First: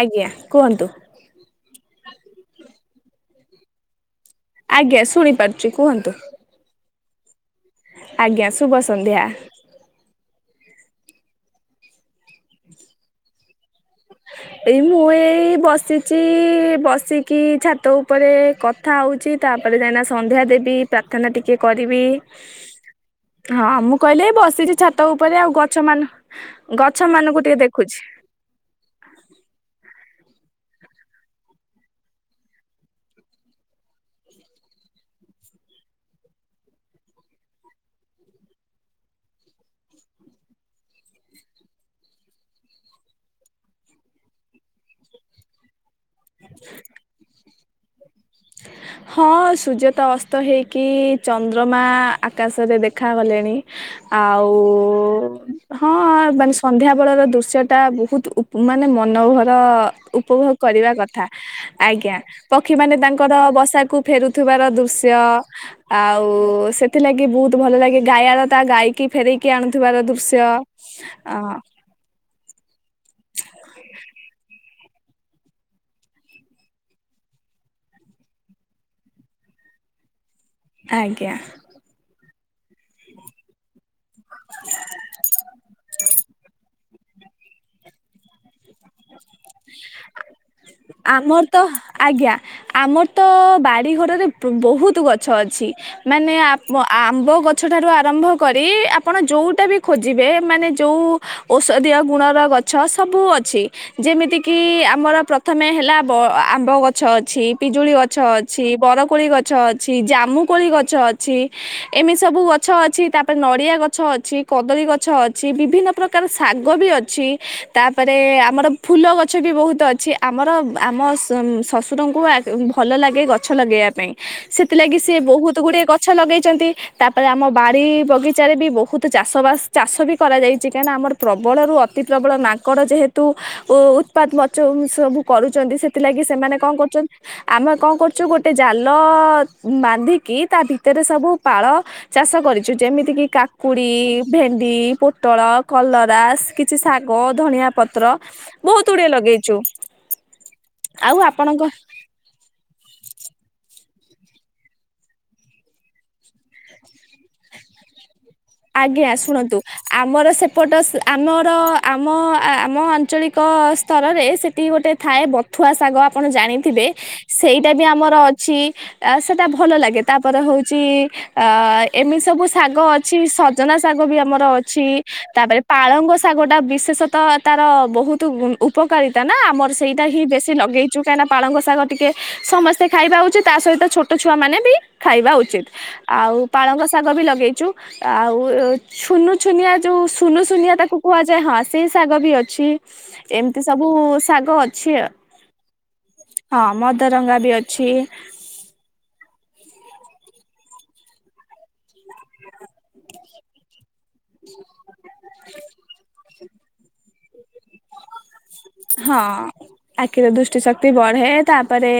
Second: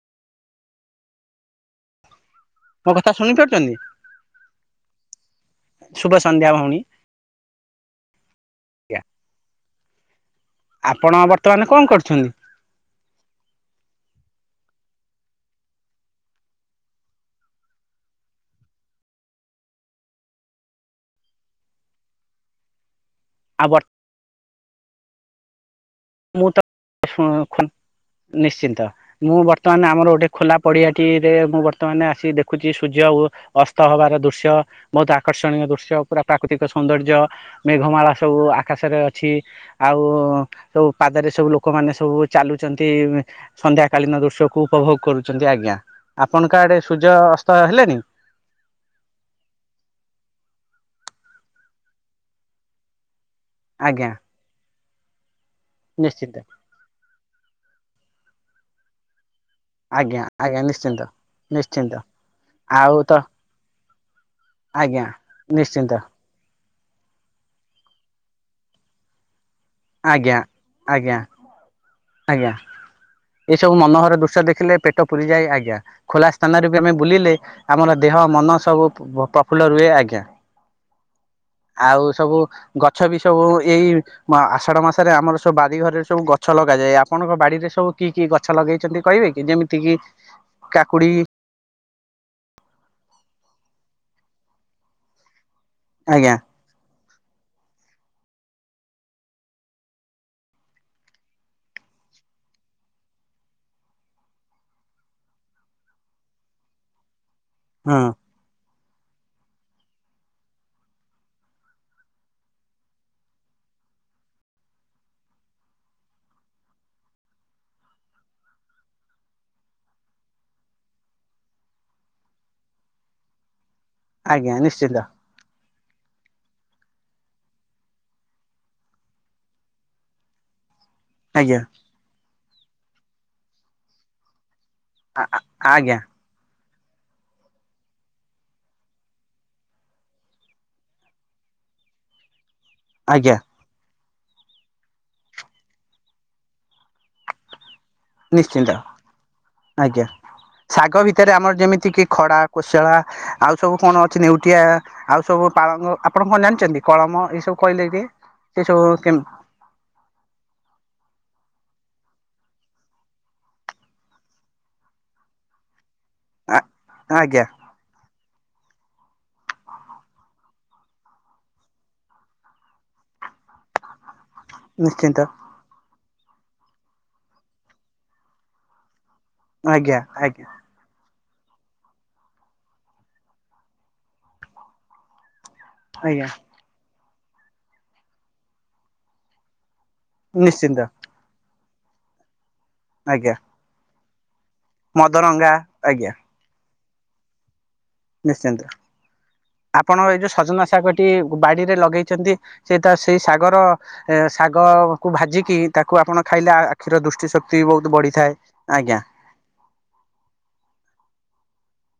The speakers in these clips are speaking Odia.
ଆଜ୍ଞା କୁହନ୍ତୁ। ମୋ କଥା ଶୁଣି ପାରୁଛନ୍ତି ଆଜ୍ଞା ଶୁଣିପାରୁଛି କୁହନ୍ତୁ ଶୁଭ ସନ୍ଧ୍ୟା ଭଉଣୀ। ଆଜ୍ଞା ଶୁଭ ଆଜ୍ଞା ସନ୍ଧ୍ୟା। ଆପଣ ବର୍ତ୍ତମାନ କଣ କରୁଛନ୍ତି? ହଁ ଏଇ ମୁଁ ଏଇ ବସିଛି ବସିକି ଛାତ ଉପରେ କଥା ହଉଛି ତା ତାପରେ ଯାଇନା ସନ୍ଧ୍ୟା ଦେବି ପ୍ରାର୍ଥନା ଟିକେ କରିବି ଆଉ ହଁ ବର୍ ମୁଁ କହିଲି ଏ ବସିଛି ଛାତ ଉପରେ ଆଉ ଗଛ ମ ମୁଁ ତ ଗଛ ମାନଙ୍କୁ ଟିକେ ଦେଖୁଛି। ନିଶ୍ଚିନ୍ତ। ମୁଁ ବର୍ତ୍ତମାନ ଆମର ଗୋଟେ ଖୋଲା ପଡିଆଟିରେ ମୁଁ ବର୍ତ୍ତମାନ ଆସିିକ ଦେଖୁଛି ସୂର୍ଯ୍ୟ ଅସ୍ତ ହବାର ଦୃଶ୍ୟ ମୁ ତା କର୍ଷଣୀୟ ଦୃଶ୍ୟ ପୁରା ପ୍ରାକୃତିକ ସୌନ୍ଦର୍ଯ୍ୟ ମେଘମାଳା ସବୁ ଆକାଶରେ ଅଛି ଆଉ ସବୁ ପାଦରେ ସବୁ ଲୋକମାନେ ସବୁ ଚାଲୁଛନ୍ତି ସନ୍ଧ୍ୟା କାଳୀନ ଦୃଶ୍ୟକୁ ଉପଭୋଗ କରୁଛନ୍ତି ଆଜ୍ଞା। ଆପଣଙ୍କ ଆଡେ ସୂର୍ଯ୍ୟ ଅସ୍ତ ହେଲେଣିି? ହଁ ସୁୂର୍ଯ ତ ଅସ୍ତ ହେଇକି ଚନ୍ଦ୍ରମା ଆକାଶରେ ଦେଖାାଗଲେ ଣୀ ଆଜ୍ଞା ଆଉ ହଁ ନିଶ୍ଚିନ୍ତ ମାନେ ସନ୍ଧ୍ୟା ବେଳ ଦୃ ଶ ଟା ବହୁତ ମାନେ ମନ ଆଜ୍ଞା ଉପଭୋଗ ଆଜ୍ଞା କରିବା ନିଶ୍ଚିନ୍ତ। କଥା ନିଶ୍ଚିନ୍ତ ଆଜ୍ଞା ପକ୍ଷୀ ମାନେ ଆଉ ତ ତାଙ୍କ ବଷାକୁ ଫେରୁଥିବାର ଆଜ୍ଞା ଦୃଶ୍ୟ ନିଶ୍ଚିନ୍ତ ଆଉ ସେ ଥିଲାଗି ବହୁତ ଭଲ ଲାଗେ ଗାୟାଳ ତା ଗାଇକି ଫେରେଇ କି ଆଣୁଥିବାର ଆଜ୍ଞା ଦୃଶ୍ୟ ଅ ଆଜ୍ଞା ଆଜ୍ଞା ଏସବୁ ମନୋହର ଦୃଶ୍ୟ ଦେଖିଲେ ପ ଟ ପୁରି ଯାଏ। ଆଜ୍ଞା ଖୋଲା ସ୍ଥାନରେ ବି ଆମେ ବୁଲିଲେ ଆମର ଦେହ ମନ ସବୁ ପ୍ରଫୁଲ୍ଲ ରୁହେ। ଆଜ୍ଞା। ଆଜ୍ଞା। ଆଉ ସବୁ ଗଛ ବି ସବୁ ଏଇ ଆଷାଢ ମାସରେ ଆମର ସବୁ ବାରିଘରରେ ସବୁ ଗଛ ଲଗ ଲଗା ଯାଏ। ଆପଣଙ୍କ ବାଡି ରେ ସବୁ କି କି ଗଛ ଲଗେଇ ଛନ୍ତି କହିବେ କି ଯେମିତି କି କାକୁଡି ଆମର ତ ଆଜ୍ଞା ଆମର ତ ବାଡ଼ିଘରରେ ବହୁତ ଗଛ ଅଛି। ମାନେ ଆଜ୍ଞା ଆପ ଆପ୍ ଆମ୍ବ ଗଛଠାରୁ ଆରମ୍ଭ କରି ଆପଣ ଯୋଉଟା ବି ଖୋଜିବେ ମାନେ ଯଉ ଔଷଧି ଗୁଣର ଗଛ ସବୁ ଅଛି। ଯେମିତି କିି ଆମର ପ୍ରଥମେ ହେଲା ବ ଆମ୍ବ ଗଛ ଅଛି ପିଜୁଳି ହଁ ଗଛ ଅଛି। ବରକୋଳି ଗଛ ଅଛି ଜାମୁକୋଳି ଗଛ ଅଛି ଏମିତି ସବୁ ଗଛ ଅଛି ତାପରେ ନଡିଆ ଗ ଗଛ ଅଛି କଦଳୀ ଗଛ ଅଛି। ବିଭିନ୍ନ ପ୍ରକାର ଶାଗ ବି ଅଛି। ତାପରେ ଆପ୍ ଆମର ଫୁଲ ଗଛ ବି ବହୁତ ଅଛି ଆମର ଆମ ଶ୍ୱଶୁରଙ୍କୁ ଭଲ ଲାଗେ ଗଛ ଲଗେଇବା ପାଇଁ ପାଇଁ ଆଜ୍ଞା ନିଶ୍ଚିନ୍ତ ସେଥିଲାଗି ସେ ବହୁତ ଗୁଡେ ଗଛ ଲଗେଇଛନ୍ତି ତାପରେ ଆମ ବାଡି ବଗିଚାରେ ବି ବହୁତ ଚାଷ ବାସ ଚାଷ ବି କରାଯାଇଛି। କାହିଁକିନା ଆମ ଆଜ୍ଞା ପ୍ରବଳରୁ ଅତି ପ୍ରବଳ ମାଙ୍କଡ ଯେହେତୁ ଉତ୍ପାତ ମ ସବୁ କରୁଛନ୍ତି ଆଜ୍ଞା ସେଥିଲାଗି ସେମାନେ କଣ କରୁ ଆମେ କଣ କରୁଛୁ ଗୋଟେ ଜାଲ ବାନ୍ଧିକି ତା ଭିତରେ ସବୁ ପାଳ ଚାଷ କରିଛୁ ଯେମିତି କିି ଆଜ୍ଞା କାକୁଡି ଭେଣ୍ଡି ପୋଟଳ କଲରାସ କିଛି ଶାଗ ଧନଆ ପତ୍ର ନିଶ୍ଚିନ୍ତ ବହୁତ ଗୁଡିଏ ଲଗେଇ ଆଜ୍ଞା ଶାଗ ଭିତରେ ଆମର ଆପଣଙ୍କ ଯେମିତି କି ଖଡା କୋଶଳା। ଆଉ ସବୁ କଣ ଅଛି? ନେଉଟିଆ ଆଉ ସବୁ ପାଳଙ୍ଗ ଆପଣ କଣ ଜାଣିଛନ୍ତି? କଳମ ଏଇ ସବୁ କହିଲେ କି ଆଜ୍ଞା ଶୁଣନ୍ତୁ ଆମର ସେପଟ ଆମର ଆମ ଆମ ଆଞ୍ଚଳିକ ସ୍ତରରେ ସେଠି ଗୋଟେ ଥାଏ ବଥୁଆ ଶାଗ ଆପଣ ଆ ଜାଣିଥିବେ ଆଜ୍ଞା ସେଇଟା ବି ଆମର ଅ ଅଛି ସେଟା ଭଲ ଲାଗେ ତାପରେ ହଉଛି ଅ ଏମିତି ସବୁ ଶାଗ ଅ ଅଛି ସଜନା ଶାଗ ବି ଆମର ଅଛି ନିଶ୍ଚିନ୍ତ ତାପରେ ପାଳଙ୍ଗ ଶା ଶାଗଟା ବିଶେଷତଃ ତାର ବହୁତ ଉପକାରିତା ନା ଆମର ଆଜ୍ଞା ସେଇଟା ହିଁ ଆଜ୍ଞା ବେଶୀ ଲଗେଇଛୁ। କାହିଁନା ପାଳଙ୍ଗ ଶାଗ ଟିକେ ସମସ୍ତେ ଖାଇବା ଉଚିତ ତା ସହିତ ଛୋଟ ଛୁଆ ମାନେ ବି ଖାଇବା ଉଚିତ। ଆଜ୍ଞା ଆଉ ପାଳଙ୍ଗ ଶାଗ ବି ଲଗେଇଛୁ ଆଉ ଛୁନୁ ଛୁନିଆ ଯୋଉ ସୁନୁ ସୁୁନିଆ ନିଶ୍ଚିନ୍ତ ତାକୁ କୁହାଯାଏ। ହଁ ସେଇ ଶାଗ ବି ଅଛି ଆଜ୍ଞା ଏମିତି ସବୁ ଶାଗ ଅଛି ମଦରଙ୍ଗା ଆଜ୍ଞା ହଁ ମଦରଙ୍ଗା ବି ଅଛି। ନିଶ୍ଚିନ୍ତ ଆପଣ ଏଇ ଯୋଉ ସଜନା ଶାଗଟି ବାଡିରେ ଲଗେଇ ଛନ୍ତି ସେ ତା ସେଇ ଶାଗର ଶାଗକୁ ଭାଜିକି ତାକୁ ଆପଣ ଖାଇଲେ ଆଖିର ଦୃଷ୍ଟି ଶକ୍ତି ବି ବହୁତ ବଢ଼ିଥାଏ। ହଁ ଆଖିରେ ଦୃଷ୍ଟି ଶକ୍ତି ବଢେ। ତାପରେ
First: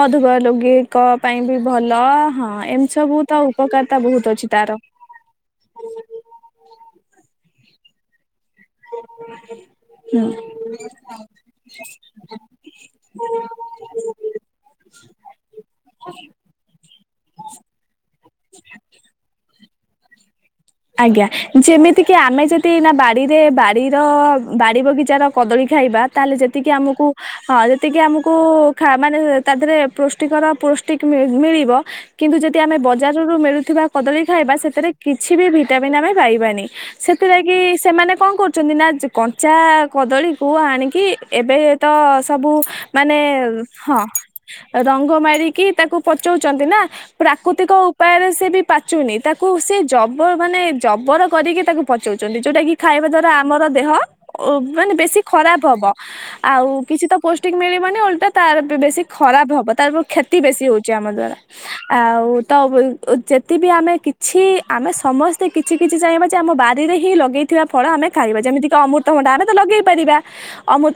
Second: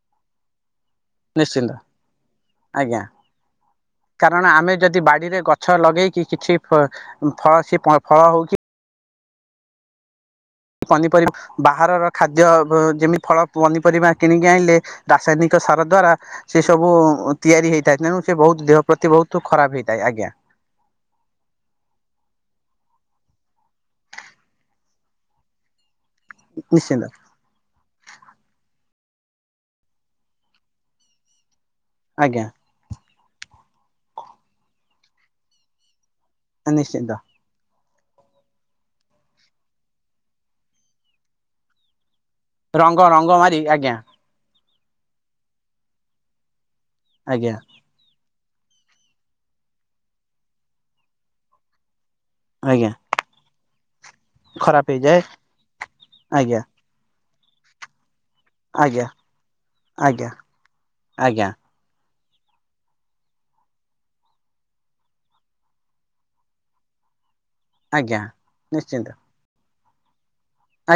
ମଧୁମହ ଲୋଗୀ ଙ୍କ ପାଇଁ ବି ନିଶ୍ଚିନ୍ତ ଭଲ ହଁ ଆଜ୍ଞା ଏମିତି ସବୁ ତ ଉପକାରତା ବହୁତ ଅଛି ତାର। ଲଗେଇ କି କିଛି ଫଳ ଫଳ ସେ ଫଳ ହଉଛି ହୁଁ। ପନିପରିବା ବାହାରର ଖାଦ୍ୟ ବ ଯେମିତି ଫଳ ପନିପରିବା କିଣିକି ଆଣିଲେ ରାସାୟନିକ ସାର ଦ୍ଵାରା ସେ ସବୁ ତିଆରି ହେଇଥାଏ। ତେଣୁ ସେ ବହୁତ ଦେହ ପ୍ରତି ବହୁତ ଖରାପ ହେଇଥାଏ ଆଜ୍ଞା। ଆଜ୍ଞା ଯେମିତିକି ଆମେ ଯଦି ନା ବାଡିରେ ବାଡିର ବାଡି ବଗିଚାର କଦଳୀ ଖାଇବା ତାହେଲେ ଯେତିକି ନିଶ୍ଚିନ୍ତ ଆମକୁ ହଁ ଯେତିକି ଆମକୁ ମାନେ ତା ଦେହେରେ ପଷ୍ଟିକର ପଷ୍ଟିକ୍ ମି ମିଳିବ। କିନ୍ତୁ ଆଜ୍ଞା ଯଦି ଆମେ ବ ବଜାରରୁ ମିଳୁଥିବା କଦଳୀ ଖାଇବା ସେଥିରେ କିଛି ବି ଭିଟାମିନ୍ ଆମେ ପାଇବାନି। ନିଶ୍ଚିନ୍ତ ସେଥିରେ ଯାଇକି ସେମାନେ କଣ କରୁଛନ୍ତି ନା କଞ୍ଚା କଦଳୀକୁ ଆଣିକି ଏବେ ତ ସବୁ ରଙ୍ଗ ମାନେ ରଙ୍ଗ ମାରି ଆଜ୍ଞା ହଁ ରଙ୍ଗ ମାରିକି ତାକୁ ପଚଉଛନ୍ତି ନା। ଆଜ୍ଞା ପ୍ରାକୃତିକ ଉପାୟରେ ସେ ବି ପାଚୁନି। ତାକୁ ସେ ଜବ ମାନେ ଜବର କରିକି ତାକୁ ପଚଉଛନ୍ତି। ଯୋଉଟା କି ଆଜ୍ଞା ଖାଇବା ଦ୍ଵାରା ଆମର ଦେହ ଖରାପ ମାନେ ବେଶୀ ହେଇଯାଏ ଖରାପ ହବ। ଆଜ୍ଞା ଆଉ କିଛି ତ ପୌଷ୍ଟିକ ମିଳିବନି ଓଲଟା ତାର ବି ବେଶୀ ଆଜ୍ଞା ଖରାପ ହବ। ତାର ଆଜ୍ଞା କ୍ଷତି ବେଶୀ ହଉଛି ଆମ ଦ୍ଵାରା। ଆଜ୍ଞା ଆଉ ତ ଯେତ ବିି ଆମେ କିଛି ଆମେ ସମସ୍ତ ତ କିଛି କିଛି ଚାହିଁବା ଯେ ଆମ ବାରିରେ ହିଁ ଲଗେଇ ଥିବା ଫଳ ଆଜ୍ଞା ଆମେ ଆଜ୍ଞା ଖାଇବା। ଯେମିତି କିି ନିଶ୍ଚିନ୍ତ ଅମୃତଭଣ୍ଡା ଆମେ ତ ଲଗେଇ ପାରିବା।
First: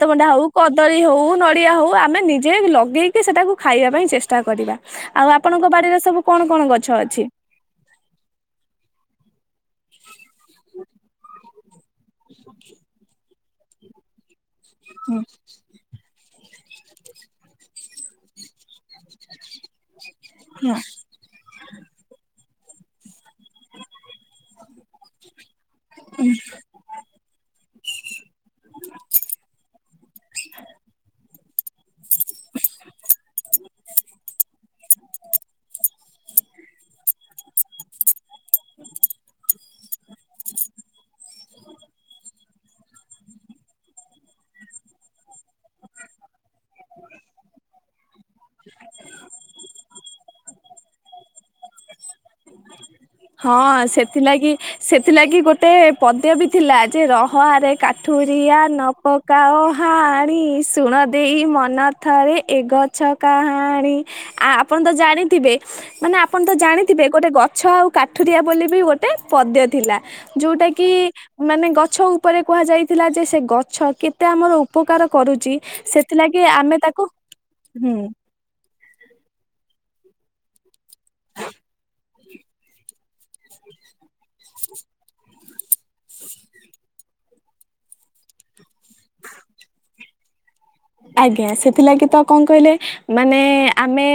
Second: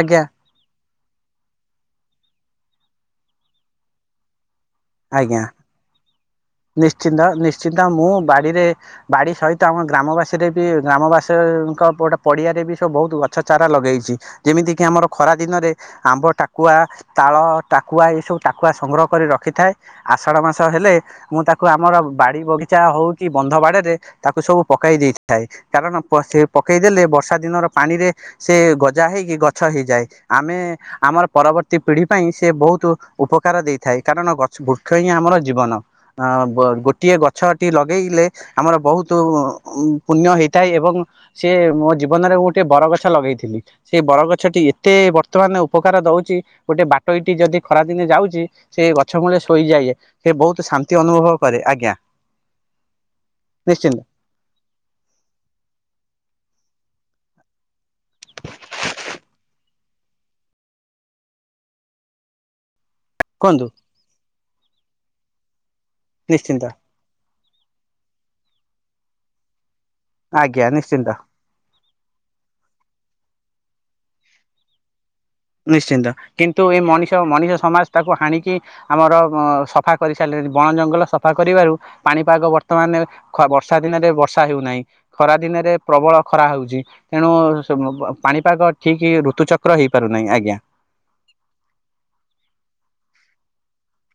ଆଜ୍ଞା ହଉ କଦ କଦଳି ହୋଉ ନଡିଆ ହୋଉ। ଆମେ ନିଜେ ଲଗେଇକି ସେଟାକୁ ଖାଇବା ପାଇଁ ଚେଷ୍ଟା କରିବା। ଆଉ ଆଜ୍ଞା ଆପଣଙ୍କ ବାଡିରେ ସବୁ କଣ କଣ ଗଛ ଅଛି? ନିଶ୍ଚିନ୍ତ ନିଶ୍ଚିନ୍ତ ମୁଁ ବାଡିରେ ବାଡି ସହିତ ତ ଆମ ଗ୍ରାମବାସୀରେ ବି ଗ୍ରାମବାସୀଙ୍କ ଗୋଟେ ପଡିଆରେ ବି ସବୁ ବହୁତ ଗଛ ଚାରା ଲଗେଇଛି। ଯେମିତିକି ଆମର ହୁଁ ଖରା ଦିନରେ ଆମ୍ବ ଟା କୁଆ ତାଳ ଟାକୁଆ ଏସବୁ ଟାକୁଆ ସଂଗ୍ରହ କରି ରଖିଥାଏ। ଆଷାଢ ମାସ ହେଲେ ମୁଁ ତାକୁ ତାକୁ ଆମର ବାଡି ବଗିଚା ହଉ କି ବନ୍ଧ ବାଡରେ ତାକୁ ସବୁ ପକେଇ ଦେଇଥାଏ। କାରଣ ସେ ପକେଇଦେଲେ ବର୍ଷା ଦିନର ପାଣିରେ ସେ ଗଜା ହେଇକି ଗଛ ହେଇଯାଏ। ଆମେ ଆମର ପରବର୍ତ୍ତୀ ପିଢି ପାଇଁ ସେ ବହୁତ ବହୁତ ଉପକାର ଦେଇଥାଏ। କାରଣ ଗଛ ବୃକ୍ଷ ହିଁ ଆମର ଜୀବନ। ଅ ଗୋଟିଏ ଗଛଟି ଲଗେଇଲେ ଆମର ବହୁତ ପୁଣ୍ୟ ହେଇଥାଏ। ଏବଂ ସେ ମୋ ଜୀବନରେ ମୁ ଗୋଟେ ବରଗଛ ଲଗେଇଥିଲି। ସେ ବରଗଛଟି ଏତେ ବର୍ତ୍ତମାନ ଉପକାର ଦଉ ଗୋଟେ ବାଟୋଇଟି ଯଦି ଖରା ଦିନେ ଯାଉଛି। ସେ ଗଛ ମୂଳେ ଶୋଇଯାଏ। ସେ ବହୁତ ଶାନ୍ତି ଅନୁଭବ କରେ। ଆଜ୍ଞା। ହଁ ନିଶ୍ଚିନ୍ତ ସେଥିଲାଗି ସେଥିଲାଗି ଗୋଟେ ପଦ୍ୟ ବି ଥିଲା। ଯେ ରହରେ କାଠୁରିଆ ନ ପକାଓ ହାଣି ଶୁଣ ଦେଇ ମନ ଥରେ ଏଗ ଛ କୁହନ୍ତୁ କାହାଣୀ ଆ ଆପଣ ତ ଜାଣିଥିବେ। ମାନେ ଆପଣ ତ ନିଶ୍ଚିନ୍ତ ଜାଣିଥିବେ। ଗୋଟେ ଗ ଗଛ ଆଉ କାଠୁରିଆ ବୋଲି ବି ଗୋଟେ ପଦେତ୍ ଥିଲା ଆଜ୍ଞା ଯୋଉଟା କି ନିଶ୍ଚିନ୍ତ। ମାନେ ଗଛ ଉପରେ କୁହାଯାଇଥିଲା ଯେ ସେ ଗଛ କେତେ ଆମର ଉପକାର କରୁଛି ନିଶ୍ଚିନ୍ତ ସେଥିଲାଗି କିନ୍ତୁ ଆମେ ଏଇ ତାକୁ ମଣିଷ ମଣିଷ ସମାଜ ହୁଁ ତାକୁ ହାଣିକି ଆମର ସଫା କରିସାରିଲେଣି। ବଣ ଜଙ୍ଗଲ ସଫା କରିବାରୁ ପାଣିପାଗ ବର୍ତ୍ତମାନ ବର୍ଷା ଦିନରେ ବର୍ଷା ହେଉନାହିଁ ଖରା ଦିନେ ପ୍ରବଳ ଖରା ହଉଛି ତେଣୁ ପାଣିପାଗ ଠିକ୍ ଋତୁଚକ୍ର ହେଇ ପାରୁନାହିଁ ଆଜ୍ଞା। ଆଜ୍ଞା ସେଥିଲାଗି ତ କଣ କହିଲେ ମାନେ ଆମେ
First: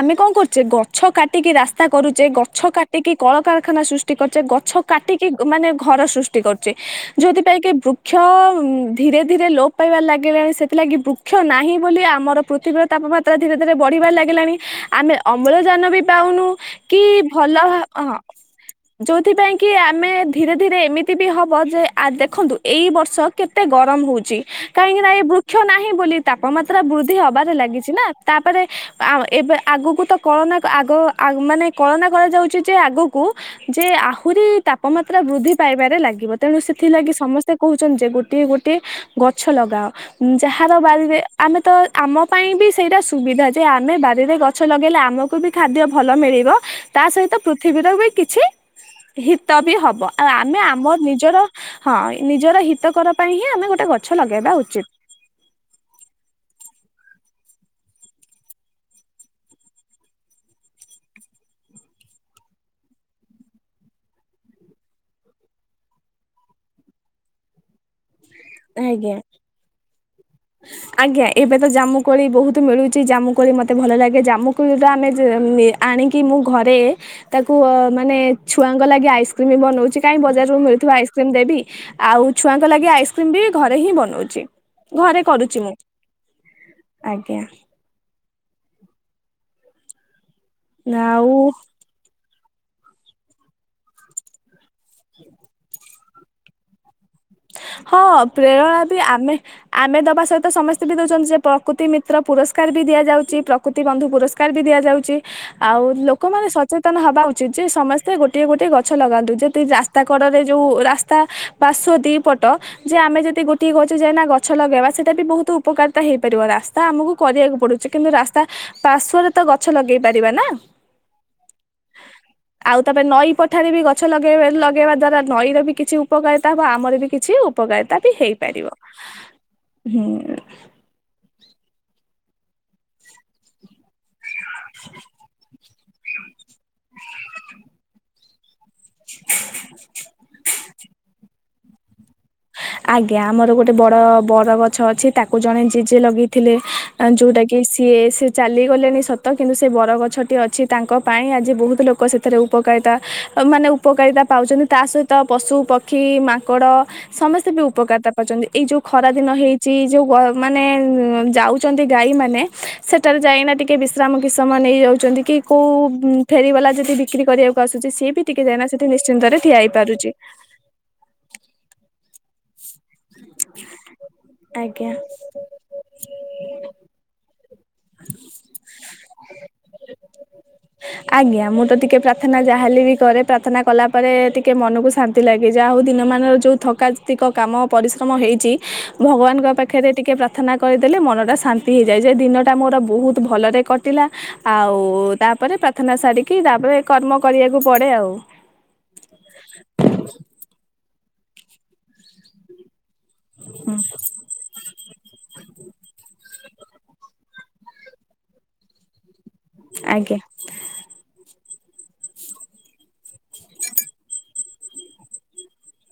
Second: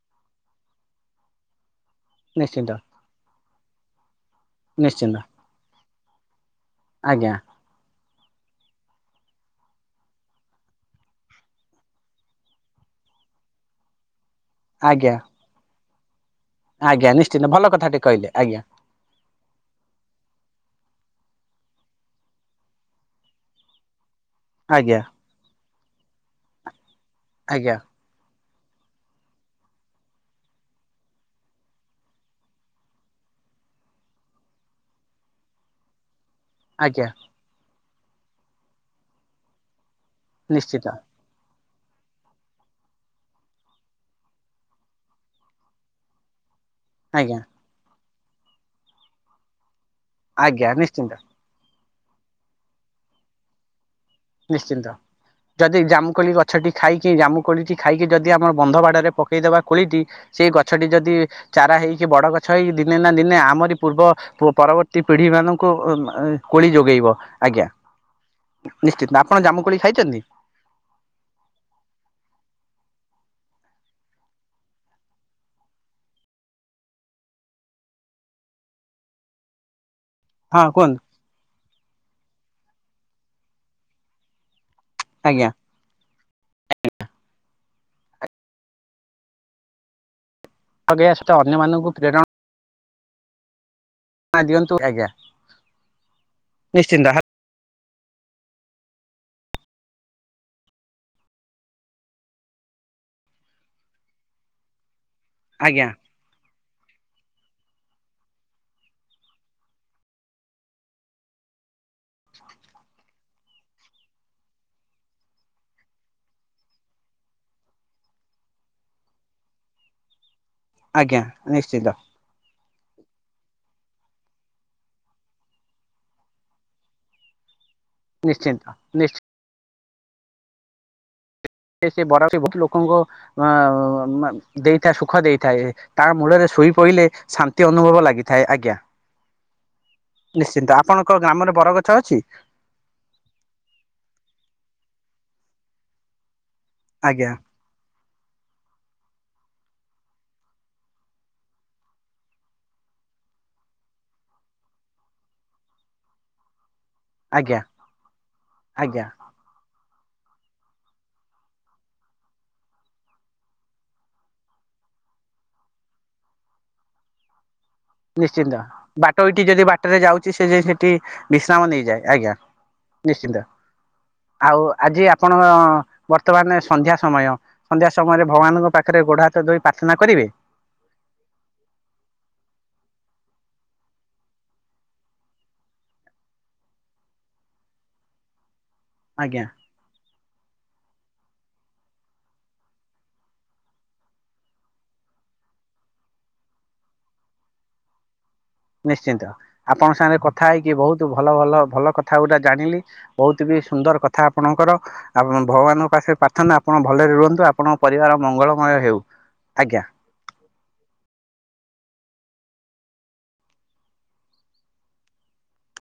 ଆମେ କଣ କରୁଛେ। ଗଛ କାଟିକି ରାସ୍ ତା କରୁଛେ ଗଛ ନିଶ୍ଚିନ୍ତ କାଟିକି କଳକାରଖାନା ସୃଷ୍ଟି କରୁଛେ। ଗଛ ନିଶ୍ଚିନ୍ତ କାଟିକି ମାନେ ଘର ସୃଷ୍ କରୁଚେ ଆଜ୍ଞା ଯୋଉଥିପାଇଁ କି ବୃକ୍ଷ ଧୀରେ ଧୀରେ ଲୋପ ପାଇବାର ଲାଗିଲାଣି। ସେଥିଲାଗି ବୃକ୍ଷ ନାହିଁ ବୋଲି ଆମର ପୃଥିବୀର ତାପମାତ୍ରା ଧୀରେ ଧୀରେ ବଢିବାରେ ଲାଗି ଣି ଆଜ୍ଞା ଆମେ ଅମ୍ଳଜାନ ବି ପାଉନୁ। କି ଆଜ୍ଞା ନିଶ୍ଚିନ୍ତ ଭଲ କଥାଟେ ହଁ କହିଲେ ଆଜ୍ଞା ଯୋଉଥିପାଇଁ କି ଆମେ ଧୀରେ ଧୀରେ ଏମିତି ବି ହବ ଯେ ଆ ଦେଖନ୍ତୁ ଏଇ ବର୍ଷ କେତେ ଗରମ ହଉଛି। ଆଜ୍ଞା କାହିଁକି ନା ଏ ବୃ ନାହିଁ ବୋଲି ତାପମାତ୍ରା ବୃଦ୍ଧି ହବାରେ ଆଜ୍ଞା ଲାଗିଛି ନା। ତାପରେ ଆ ଏବେ ଆଗକୁ ତ କଳନା ଆଗ ଆ ମାନେ କଳନା କରାଯାଉଛି ଯେ ଆଗକୁ ଯେ ଆହୁରି ତାପମାତ୍ରା ବୃଦ୍ଧି ପାଇବାରେ ଲାଗିବ। ତେଣୁ ଆଜ୍ଞା ସେଥିଲାଗି ସମସ୍ତେ କହୁଛନ୍ତି ଯେ ଗୋଟିଏ ଗୋଟିଏ ଗଛ ଲଗାଅ। ଯାହାର ନିଶ୍ଚିତ ବାରିରେ ଆମେ ତ ଆମ ପାଇଁ ବି ସେଇଟା ସୁବିଧା। ଯେ ଆମେ ବାରିରେ ଗଛ ଲଗାଇଲେ ଆମକୁ ବି ଖାଦ୍ୟ ଭଲ ମିଳିବ। ତା ସହିତ ଆଜ୍ଞା ପୃଥିବୀର ବି କିଛି ହିତ ବି ହବ। ଆ ଆମେ ଆଜ୍ଞା ଆମ ନିଶ୍ଚିନ୍ତ ନିଜର ହଁ ନିଜର ହିତକର ପାଇଁ ହିଁ ଆମେ ଗୋଟେ ଗ ଛ ଲଗାଇବା ନିଶ୍ଚିନ୍ତ ଉଚିତ୍। ଯଦି ଜାମୁକୋଳି ଗଛଟି ଖାଇକି ଜାମୁ କୋଳିଟି ଖାଇକି ଯଦି ଆମର ବନ୍ଧ ବାଡରେ ପକେଇଦବା କୋଳିଟି। ସେଇ ଗଛଟି ଯଦି ଚାରା ହେଇକି ବଡ ଗଛ ହେଇ ଦିନେ ନା ଦିନେ ଆମରି ପୂର୍ବ ପରବର୍ତ୍ତୀ ପିଢି ଢି ମାନଙ୍କୁ କୋଳି ଯୋଗେଇବ। ଆଜ୍ଞା। ନିଶ୍ଚିତ ଆଜ୍ଞା ଆପଣ ଜାମୁକୋଳି ଖାଇଛନ୍ତି? ଆଜ୍ଞା ଏବେ ତ ଜାମୁକୋଳି ବହୁତ ମିଳୁ ଚି ଜାମୁକୋଳି ମୋତେ ଭଲ ଲାଗେ। ଜାମୁକୋଳିଟା ଆମେ ଯେ ଆଣିକି ମୁଁ ଘରେ ତାକୁ ମାନେ ଛୁଆଙ୍କ ଲାଗି ଆଇସ୍କ୍ରିମ ବନଉଚି। କାଇଁ ବଜାରରୁ ହଁ ମିଳୁଥିବା କୁହନ୍ତୁ ଆଇସ୍କ୍ରିମ୍ ଦେବି। ଆଉ ଛୁଆଙ୍କ ଲାଗି ଆଇସ୍କ୍ରିମ୍ ବି ଘରେ ହିଁ ବନଉଚି। ଘରେ ଆଜ୍ଞା କରୁଛି ମୁଁ। ଆଜ୍ଞା। [unintelligible] ଆଉ ଅନ୍ୟମାନଙ୍କୁ ପ୍ରେରଣା ହଁ ଦିଅନ୍ତୁ ଆଜ୍ଞା। ନିଶ୍ଚିନ୍ତ ହଁ ପ୍ରେରଣା ବି ଆମେ ଆମେ ଦବା ସହିତ ସମସ୍ତେ ବି ଦଉଛନ୍ତି। ଯେ ପ୍ରକୃତି ମିତ୍ର ପୁରସ୍କାର ବି ଦିଆଯାଉଛି ପ୍ରକୃତି ବନ୍ଧୁ ପୁରସ୍କାର ବି ଦିଆଯାଉଛି। ଆଉ ଆଜ୍ଞା ଲୋକମାନେ ସଚେତନ ହବା ଉଚିତ୍ ଯେ ସମସ୍ତ ସ୍ତେ ଗୋଟିଏ ଗୋଟିଏ ଗଛ ଲଗାନ୍ତୁ ଯଦି ରାସ୍ତା କଡରେ ଯୋଉ ରାସ୍ତା ପାର୍ଶ୍ଵ ଦି ପଟ ଯେ ଆମେ ଯଦି ଗୋଟେ ଗଛ ଯ ଗଛ ଲଗେଇବା ସେଟା ବି ବହୁତ ଉପକାରିତା ହେଇପାରିବ ରାସ୍ତା ଆମକୁ କରିଆକୁ ପଡୁଚି କିନ୍ତୁ ରାସ୍ତା ପାର୍ଶ୍ୱରେ ତ ଗଛ ଲଗେଇ ପାରିବା ନା। ଆଜ୍ଞା ନିଶ୍ଚିତ। ଆଉ ତାପରେ ନଈ ପଠାରେ ବି ଗଛ ଲଗେଇ ଲଗେଇବା ଦ୍ଵାରା ନଈର ବି କିଛି ଉପକାରିତା ହେବ ଆମର ବି କିଛି ଉପକାରିତା ବି ନିଶ୍ଚିନ୍ତ ହେଇପାରିବ ନିଶ୍ଚିନ୍ତ ହୁଁ। ସେ ବରା ବହୁ ଲୋକଙ୍କୁ ଦେଇଥାଏ ସୁଖ ଦେଇଥାଏ। ତା ମୂଳରେ ଶୋଇ ପଇଲେ ଶାନ୍ତି ଅନୁଭବ ଲାଗିଥାଏ। ଆଜ୍ଞା। ନିଶ୍ଚିନ୍ତ ଆପଣଙ୍କ ଗ୍ରାମରେ ବରଗଛ ଅଛି। ଆଜ୍ଞା ଆମର ଗୋଟେ ବଡ ବର ଗଛ ଅଛି। ତାକୁ ଜଣେ ଜେଜେ ଲଗେଇ ଥିଲେ ଆଜ୍ଞା ଯୋଉଟା କି ସିଏ ସେ ଚାଲିଗଲେଣି ସତ। କିନ୍ତୁ ସେ ବରଗଛଟି ଅଛି ତାଙ୍କ ପାଇଁ ଆଜି ବହୁତ ଲୋକ ସେଥିରେ ଉପକାରିତା ମାନେ ଉପକାରିତା ପାଉଛନ୍ତି। ତା ସହିତ ପଶୁ ପକ୍ଷୀ ମାଙ୍କଡ ସମସ୍ତେ ଆଜ୍ଞା ବି ଉପକାରିତା ପାଉଛନ୍ତି। ଏଇ ଯୋଉ ଆଜ୍ଞା ଖରା ଦିନ ହେଇଛି ଯୋଉ ମାନେ ଯାଉଛନ୍ତି ଗାଈ ମାନେ ସେଠାରେ ଯାଇନା ଟିକେ ବିଶ୍ରାମ କି ସମୟ ନେଇଯାଉଛନ୍ତି। କି କୋଉ ଫେରି ବାଲା ଯଦି ବିକ୍ରି କରିବାକୁ ଆସୁଛି ସିଏ ବି ଟିକେ ନିଶ୍ଚିନ୍ତ ଯାଇନା ସେଠି ବାଟ ନିଶ୍ଚିନ୍ତରେ ଏଇଠି ଠିଆ ଯଦି ବାଟରେ ହେଇପାରୁଛି ଯାଉଛି ସେ ଯ ସେଠି ବିଶ୍ରାମ ନେଇଯାଏ ଆଜ୍ଞା। ନିଶ୍ଚିନ୍ତ ଆଉ ଆଜ୍ଞା ଆଜି ଆପଣଙ୍କ ବର୍ତ୍ତମାନ ସନ୍ଧ୍ୟା ସମୟ ସନ୍ଧ୍ୟା ସମୟରେ ଭଗବାନଙ୍କ ପାଖରେ ଗୋଡ ହାତ ଧୋଇ ପ୍ରାର୍ଥନା କରିବେ। ଆଜ୍ଞା ମୁଁ ତ ଟିକେ ପ୍ରାର୍ଥନା ଯାହାହେଲେ ବି କରେ। ପ୍ରାର୍ଥନା କଲା ପରେ ଟିକେ ମନକୁ ଶାନ୍ତି ଲାଗେ। ଯାହା ହଉ ଦିନ ମାନର ଯୋଉ ଥକା କାତିକ କାମ ପରିଶ୍ରମ ହେଇଛି। ଆଜ୍ଞା ଭଗବାନଙ୍କ ପାଖରେ ଟିକେ ପ୍ରା ପ୍ରାର୍ଥନା କରିଦେଲେ ମନଟା ଶାନ୍ତି ହେଇଯାଏ। ଯେ ଦିନଟା ମୋର ବହୁତ ଭଲରେ କଟିଲା। ଆଉ ତାପରେ ପ୍ରାର୍ଥନା ସାରିକି ତାପରେ କର୍ମ କରିବାକୁ ପଡେ ଆଉ। ନିଶ୍ଚିନ୍ତ ଆପଣଙ୍କ ସାଙ୍ଗରେ କଥା ହେଇକି ବହୁତ ଭଲ ଭଲ ଭଲ କଥା ଗୋଟା ଜାଣିଲି। ବହୁତ ବି ହୁଁ ସୁନ୍ଦର କଥା ଆପଣଙ୍କର। ଆ ଭଗବାନଙ୍କ ପାଖରେ ପ୍ରା ପ୍ରଥମେ ଆପଣ ଭଲରେ ରୁହନ୍ତୁ। ଆପଣଙ୍କ ପରିବାର ମଙ୍ଗଳମୟ ହେଉ। ଆଜ୍ଞା।